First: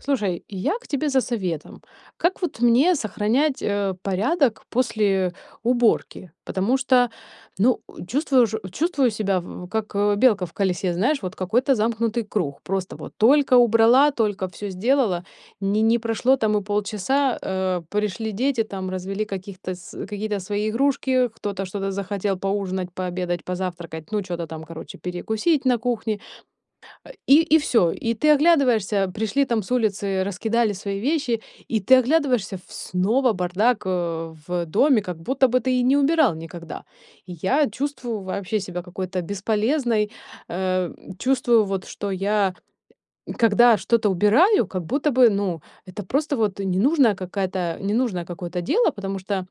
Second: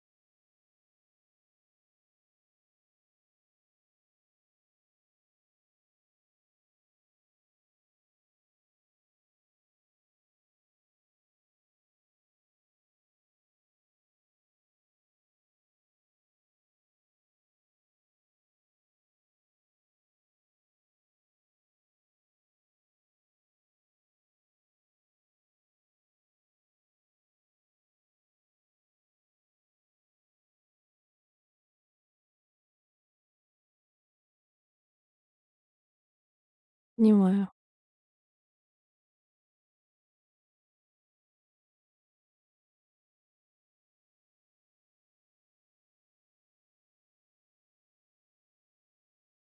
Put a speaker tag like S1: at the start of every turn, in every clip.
S1: Слушай, я к тебе за советом. Как вот мне сохранять порядок после уборки? Потому что, ну, чувствую, чувствую себя как белка в колесе, знаешь, вот какой-то замкнутый круг. Просто вот только убрала, только все сделала, не прошло там и полчаса, пришли дети, там развели каких-то, какие-то свои игрушки, кто-то что-то захотел поужинать, пообедать, позавтракать, ну, что-то там, короче, перекусить на кухне. И все. И ты оглядываешься, пришли там с улицы, раскидали свои вещи, и ты оглядываешься, снова бардак в доме, как будто бы ты и не убирал никогда. И
S2: Понимаю,
S1: я чувствую вообще себя какой-то бесполезной, э, чувствую вот, что я, когда что-то убираю, как будто бы, ну, это просто вот ненужная какая-то, ненужное какое-то дело, потому что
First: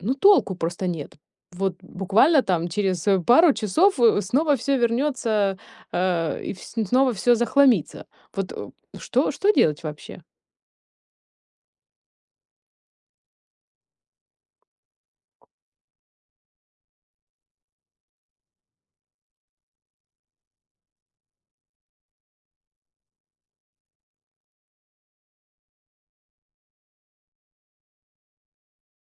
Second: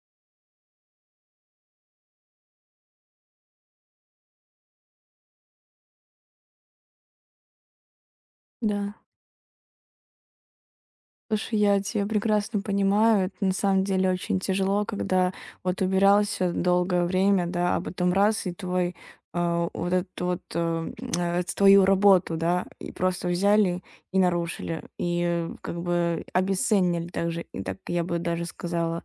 S1: ну, толку просто нет. Вот буквально там через, пару часов, снова все вернется, и вс снова все захламится. Вот,
S2: да.
S1: что делать вообще?
S2: Слушай, я тебя прекрасно понимаю. Это на самом деле очень тяжело, когда вот убирался долгое время, да, а потом раз и твой вот эту вот твою работу, да, и просто взяли и нарушили, и как бы обесценили также, и так я бы даже сказала.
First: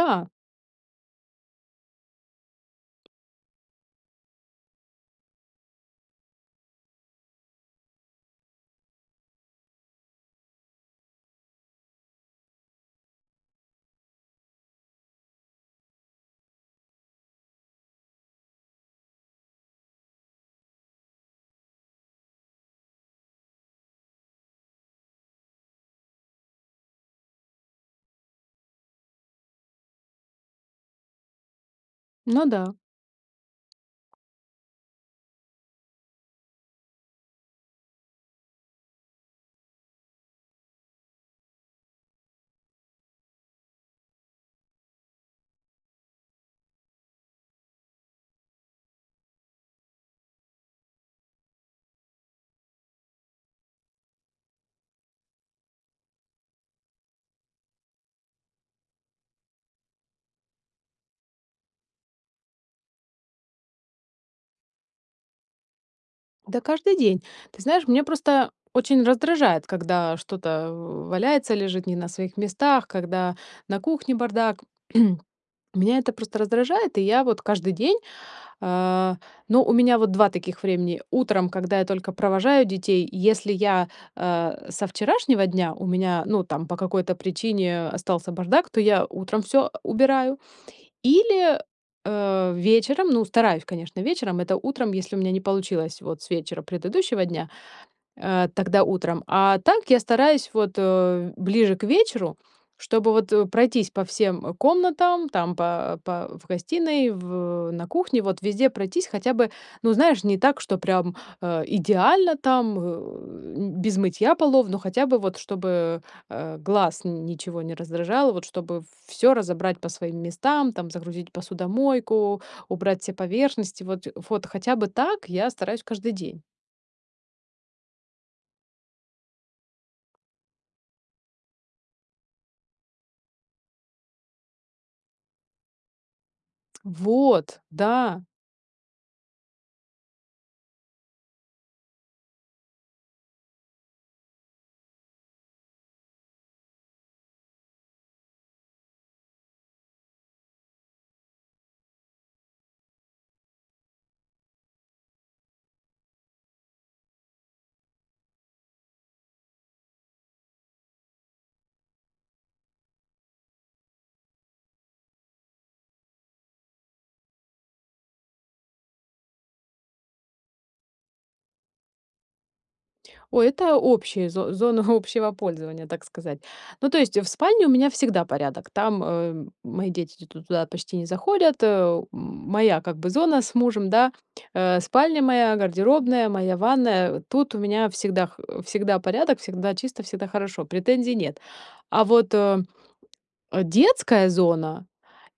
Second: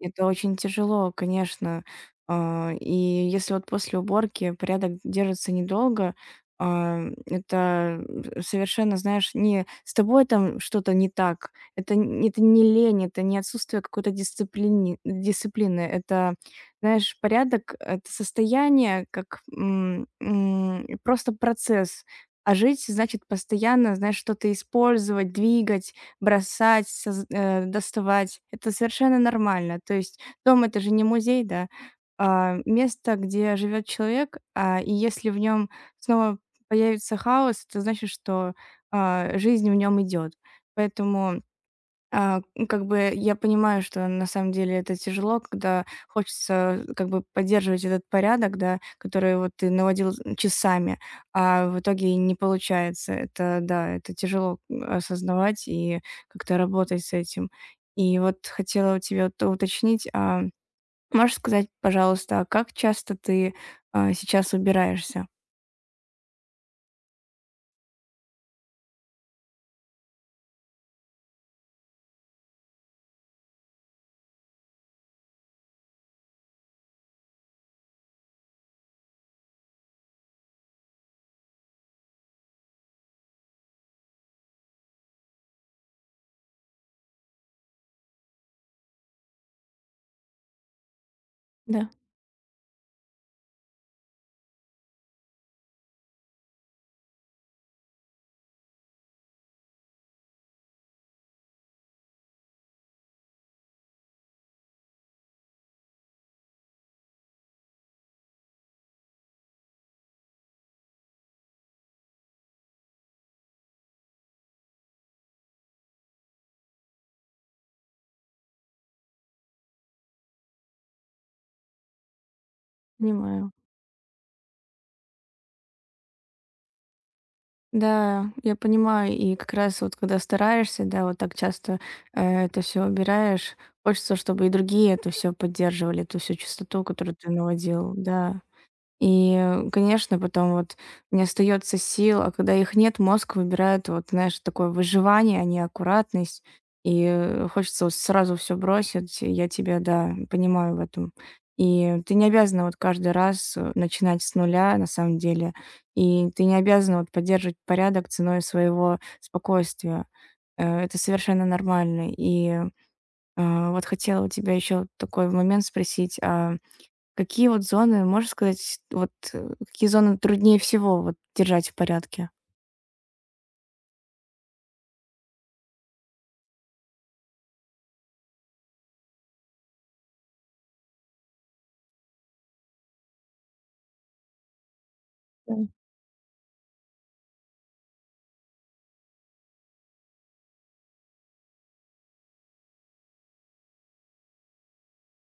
S2: Это очень тяжело, конечно. И если вот после уборки порядок держится недолго, это совершенно, знаешь, не с тобой там что-то не так. Это, это не лень, это не отсутствие какой-то дисциплины, дисциплины. Это, знаешь, порядок— это состояние, как просто процесс. А жить значит постоянно, знаешь, что-то использовать, двигать, бросать, доставать. Это совершенно нормально. То есть дом- это же не музей, да,
S1: ну
S2: а
S1: да,
S2: место, где живет человек, и если в нем снова появится хаос, это значит, что, жизнь в нем идет. Поэтому как бы я понимаю, что на самом деле это тяжело, когда хочется как бы поддерживать этот порядок, да, который вот ты наводил часами, а в итоге не получается. Это, да, это тяжело осознавать и как-то работать с этим. И вот хотела у тебя то уточнить, можешь сказать, пожалуйста, а как часто ты сейчас убираешься?
S1: да каждый день. Ты знаешь, меня просто очень раздражает, когда что-то валяется, лежит не на своих местах, когда на кухне бардак. Меня это просто раздражает, и я вот каждый день А, ну, у меня вот 2 таких времени. Утром, когда я только провожаю детей, если я, со вчерашнего дня у меня, ну, там по какой-то причине остался бардак, то я утром все убираю. Или,
S2: Да,
S1: вечером, ну, стараюсь, конечно, вечером. Это утром, если у меня не получилось вот с вечера предыдущего дня тогда утром. А так я стараюсь вот, ближе к вечеру, чтобы вот, пройтись по всем, комнатам, там по в гостиной, в на кухне, вот везде пройтись хотя бы, ну, знаешь, не так, что прям, идеально там, без мытья полов, но хотя бы вот чтобы, глаз ничего не раздражало, вот чтобы все разобрать по своим местам, там загрузить посудомойку, убрать все
S2: понимаю.
S1: поверхности. Вот хотя бы так я стараюсь каждый день.
S2: Да, я понимаю, и как раз вот когда стараешься, да, вот так часто это все убираешь, хочется, чтобы и другие это все поддерживали, эту всю чистоту, которую ты
S1: Вот,
S2: наводил,
S1: да.
S2: да. И, конечно, потом вот не остается сил, а когда их нет, мозг выбирает вот, знаешь, такое выживание, а не аккуратность. И хочется вот сразу все бросить. Я тебя, да, понимаю в этом. И ты не обязана вот каждый раз начинать с нуля, на самом деле. И ты не обязана вот поддерживать порядок ценой своего спокойствия. Это совершенно нормально. И вот хотела у тебя еще такой момент спросить. Какие вот зоны, можешь сказать, вот, какие зоны труднее всего вот держать в порядке?
S1: Ой, это общая зо зона общего пользования, так сказать. Ну, то есть в спальне у меня всегда порядок. Там, мои дети ту туда почти не заходят. Моя как бы зона с мужем, да. Спальня моя,
S2: М.
S1: гардеробная, моя ванная. Тут у меня всегда х всегда порядок, всегда чисто, всегда хорошо. Претензий нет. А вот, детская зона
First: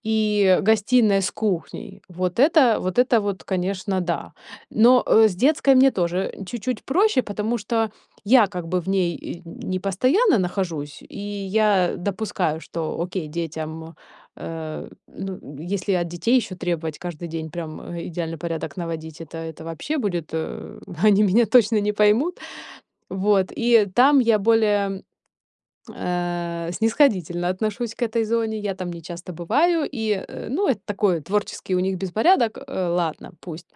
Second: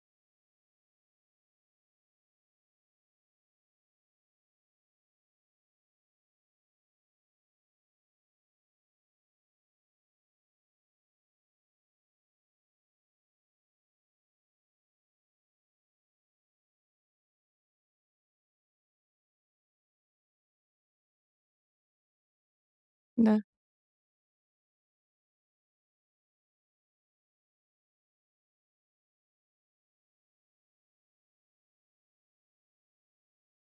S1: и гостиная с кухней. Вот это вот, конечно, да. Но, с детской мне тоже чуть-чуть проще, потому что я как бы в ней и не постоянно нахожусь, и я допускаю, что окей, детям, ну, если от детей еще требовать каждый день прям, идеальный порядок наводить, это вообще будет, они меня точно не поймут.
S2: Да,
S1: Вот, и там я более снисходительно отношусь к этой зоне. Я там не часто бываю. И, ну, это такой творческий у них беспорядок. Ладно, пусть.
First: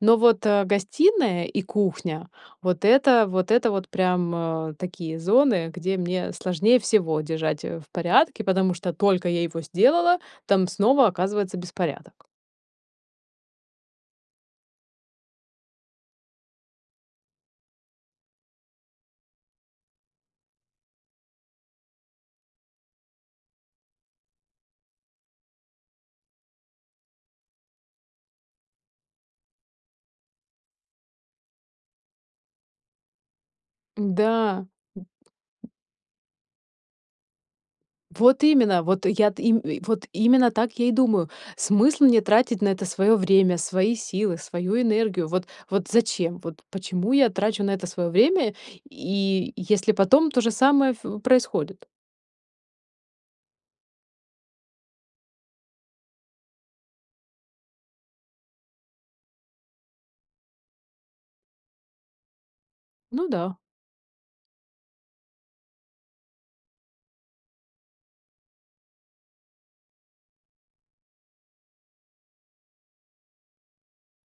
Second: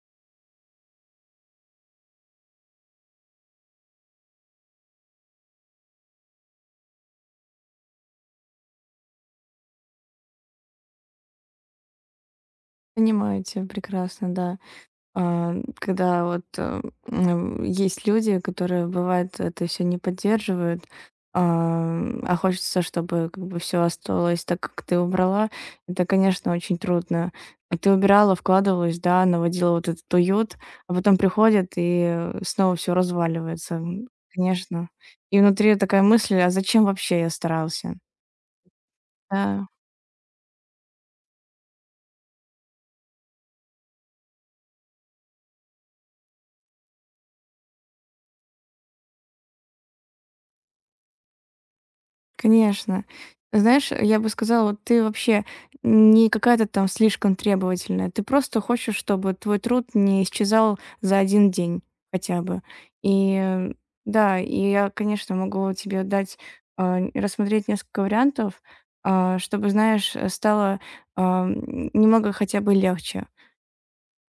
S1: Но вот гостиная и кухня, вот это вот прям такие зоны, где мне сложнее всего держать в порядке, потому что только я его сделала, там снова оказывается беспорядок.
S2: понимаю тебя прекрасно, да. Когда вот, есть люди, которые, бывает, это все не поддерживают, а, а хочется, чтобы как бы все осталось так, как ты убрала. Это, конечно, очень трудно. А ты убирала, вкладывалась, да, наводила вот этот уют, а потом приходят и, снова все разваливается. М,
S1: Да.
S2: конечно. И внутри такая мысль: "А зачем вообще я старался?"
S1: Вот именно, вот я т им
S2: Да.
S1: и вот именно так я и думаю. Смысл мне тратить на это свое время, свои силы, свою энергию? Вот зачем? Вот почему я трачу на это свое время, и если потом то же самое ф происходит?
S2: Конечно. Знаешь, я бы сказала, вот ты вообще не какая-то там слишком требовательная. Ты просто хочешь, чтобы твой труд не исчезал за один день хотя бы.
S1: Ну
S2: И
S1: да,
S2: э, да, и я, конечно, могу тебе дать, рассмотреть несколько вариантов, чтобы, знаешь, стало, немного хотя бы легче.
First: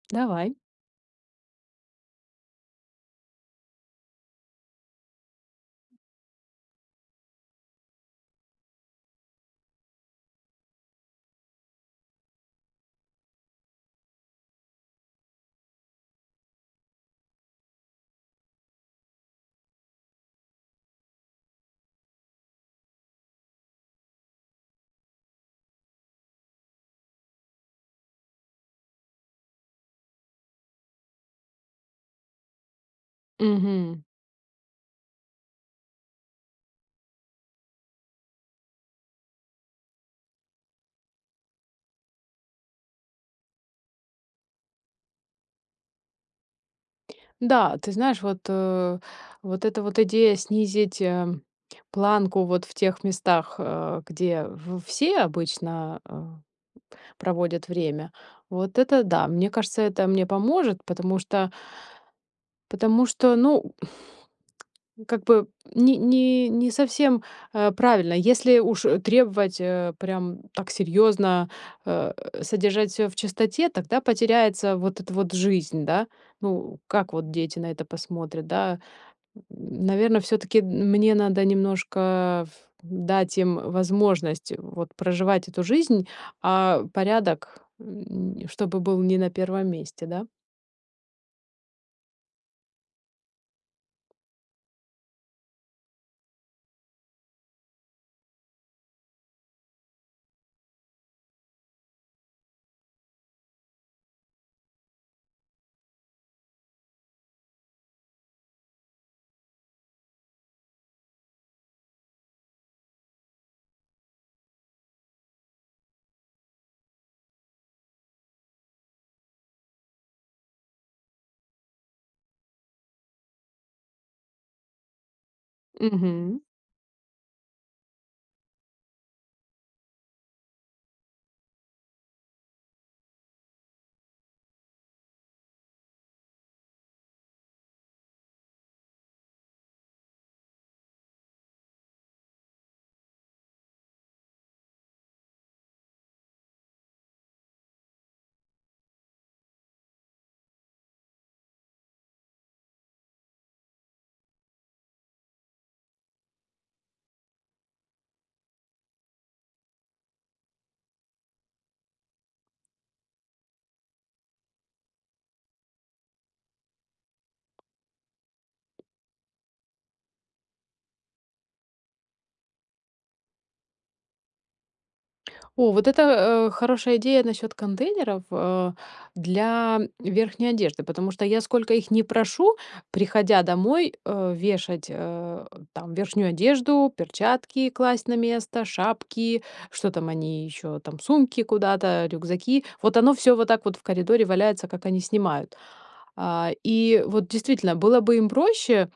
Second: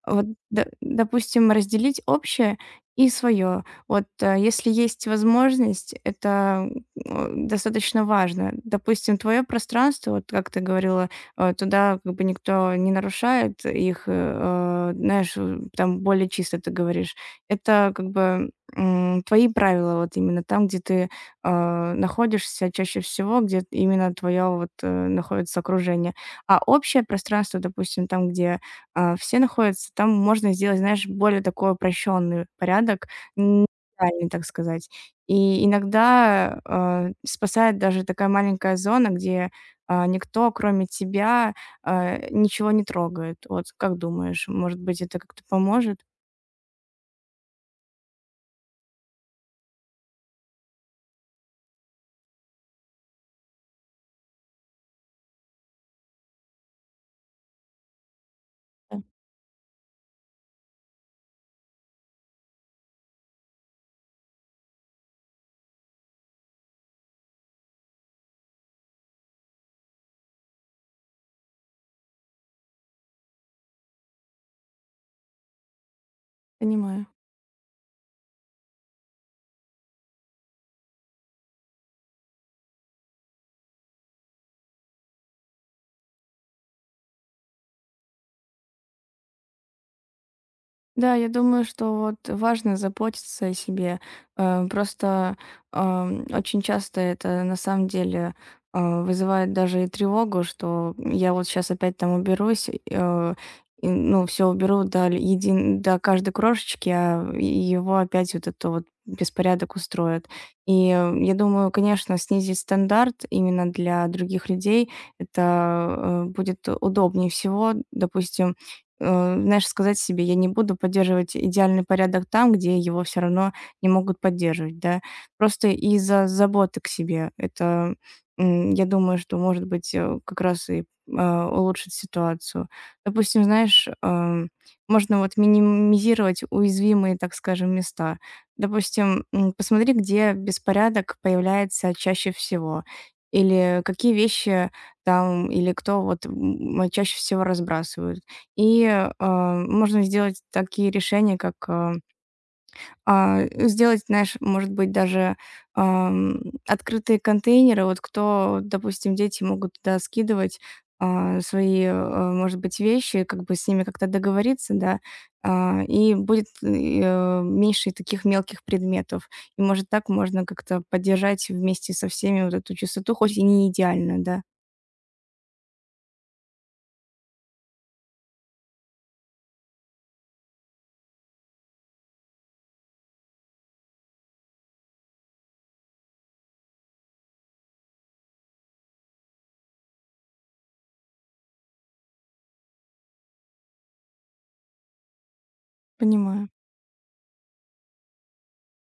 S2: Вот,
S1: давай.
S2: д допустим, разделить общее и свое. Вот, если есть возможность, это, достаточно важно. Допустим, твое пространство, вот как ты говорила, туда как бы никто не нарушает их, знаешь, там более чисто, ты говоришь. Это как бы, твои правила, вот именно там, где ты, находишься чаще всего, где именно твое вот, находится окружение. А общее пространство, допустим, там, где все находятся. Там можно сделать, знаешь, более такой упрощенный порядок, н
S1: Мгм.
S2: идеальный, так сказать. И иногда, спасает даже такая маленькая зона, где, никто, кроме тебя, ничего не трогает. Вот как думаешь, может быть, это как-то поможет?
S1: Да, ты знаешь, вот, вот эта вот идея снизить, планку вот в тех местах, где в все обычно, проводят время, вот
S2: Да,
S1: это да, мне кажется, это мне поможет, потому что потому что, ну, как бы не совсем, правильно. Если уж, требовать, прям так серьезно э, содержать все в чистоте, тогда потеряется вот эта вот жизнь, да. Ну,
S2: понимаю.
S1: как вот дети на это посмотрят, да? Наверное, все таки мне надо немножко ф дать им возможность вот проживать эту жизнь, а порядок, м, чтобы был не на первом месте, да?
S2: Да, я думаю, что вот важно заботиться о себе. Просто очень часто это на самом деле вызывает даже и тревогу, что я вот сейчас опять там уберусь, и, ну, все уберу до, до каждой крошечки, а и его опять вот это вот беспорядок устроят. И я думаю, конечно, снизить стандарт именно для других людей, это будет удобнее всего. Допустим, знаешь, сказать себе, я не буду поддерживать идеальный порядок там, где его все равно не могут поддерживать, да. Просто из-за
S1: Мгм.
S2: заботы к себе. Это, я думаю, что, может быть, как раз и улучшит ситуацию. Допустим, знаешь, можно вот минимизировать уязвимые, так скажем, места. Допустим, посмотри, где беспорядок появляется чаще всего. Или какие вещи там, или кто вот чаще всего разбрасывают и, можно сделать такие решения, как, а, сделать, знаешь, может быть, даже, ам, открытые контейнеры. Вот кто, допустим, дети могут туда скидывать, свои, может быть, вещи, как бы с ними как-то договориться, да, и будет, меньше таких мелких предметов. И, может, так можно как-то поддержать вместе со всеми вот эту чистоту, хоть и не идеально, да.
S1: О, вот это, хорошая идея насчет контейнеров, для верхней одежды, потому что я сколько их не прошу, приходя домой, вешать, там верхнюю одежду, перчатки класть на место, шапки, что там они еще там, сумки куда-то, рюкзаки. Вот оно все вот так вот в коридоре валяется, как они снимают.
S2: Понимаю.
S1: А, и вот действительно, было бы им проще,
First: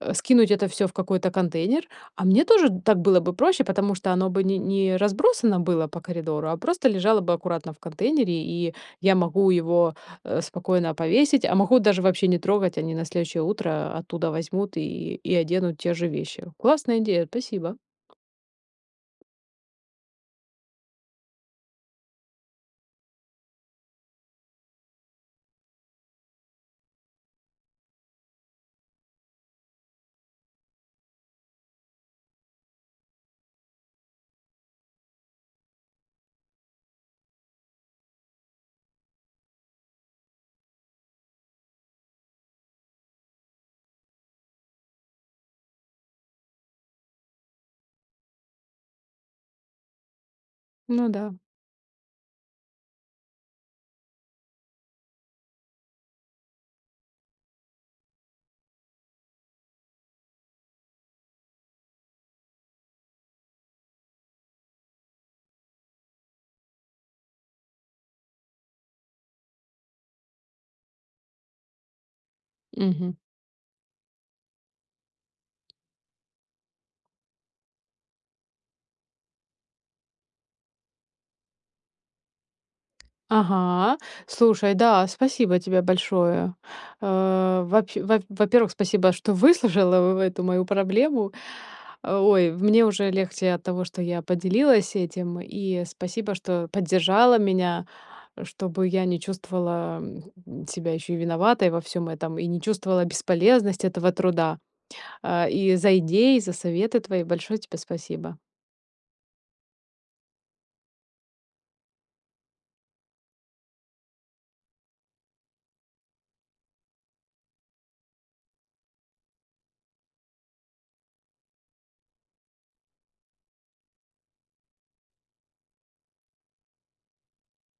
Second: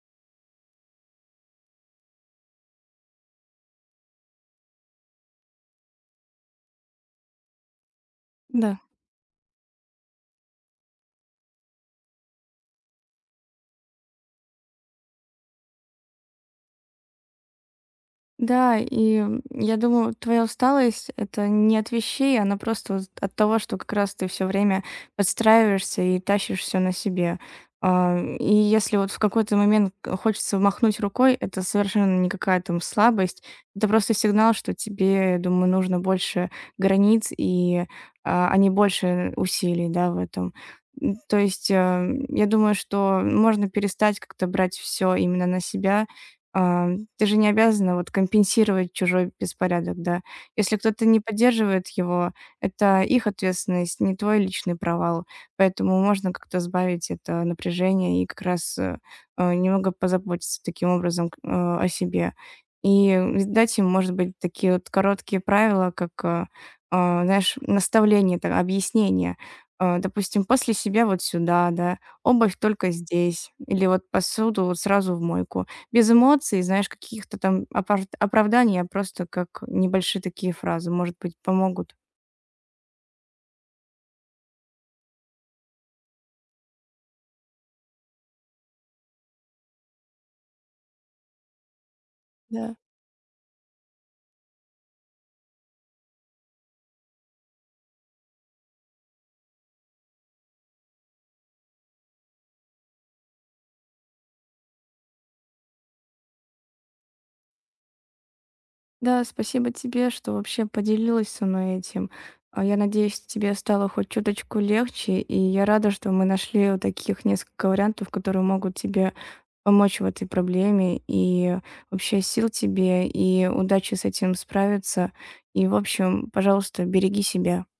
S1: скинуть это все в какой-то контейнер, а мне тоже так было бы проще, потому что оно бы не разбросано было по коридору, а просто лежало бы аккуратно в контейнере, и
S2: Да.
S1: я могу его, спокойно повесить, а могу даже вообще не трогать, они на следующее утро оттуда возьмут и оденут те же вещи. Классная идея, спасибо.
S2: Да, и я думаю, твоя усталость это не от вещей, она просто вот от того, что как раз ты все время подстраиваешься и тащишь все на себе. И если вот в какой-то момент хочется махнуть рукой, это совершенно не какая там слабость. Это просто сигнал, что тебе, я думаю, нужно больше границ и не больше усилий, да, в этом. То есть я думаю, что можно перестать как-то брать все именно на себя, А, ты же не обязана вот компенсировать чужой беспорядок, да. Если кто-то
S1: Ну
S2: не
S1: да.
S2: поддерживает его, это их ответственность, не твой личный провал. Поэтому можно как-то сбавить это напряжение и как раз немного позаботиться таким образом о себе. И дать им, может быть, такие вот короткие правила, как, знаешь, наставление, так, объяснение. Допустим, после себя вот сюда, да, обувь только
S1: Мгм.
S2: здесь, или вот посуду вот сразу в мойку. Без эмоций, знаешь, каких-то там опарт оправданий, а просто как небольшие такие фразы, может быть, помогут.
S1: Ага. Слушай, да, спасибо тебе большое. Вообще, во во-первых, спасибо, что выслушала в эту мою проблему. Ой,
S2: Да.
S1: мне уже легче от того, что я поделилась этим, и спасибо, что поддержала меня, чтобы я не чувствовала, м, себя еще и виноватой во всем этом, и не чувствовала бесполезность этого труда. А, и за идеи, за советы твои большое тебе спасибо.
S2: Да, спасибо тебе, что вообще поделилась со мной этим. Я надеюсь, тебе стало хоть чуточку легче, и я рада, что мы нашли вот таких несколько вариантов, которые могут тебе помочь в этой проблеме. И вообще сил тебе, и удачи с этим справиться. И, в общем, пожалуйста, береги себя.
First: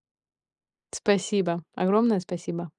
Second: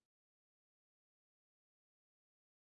S1: Спасибо. Огромное спасибо.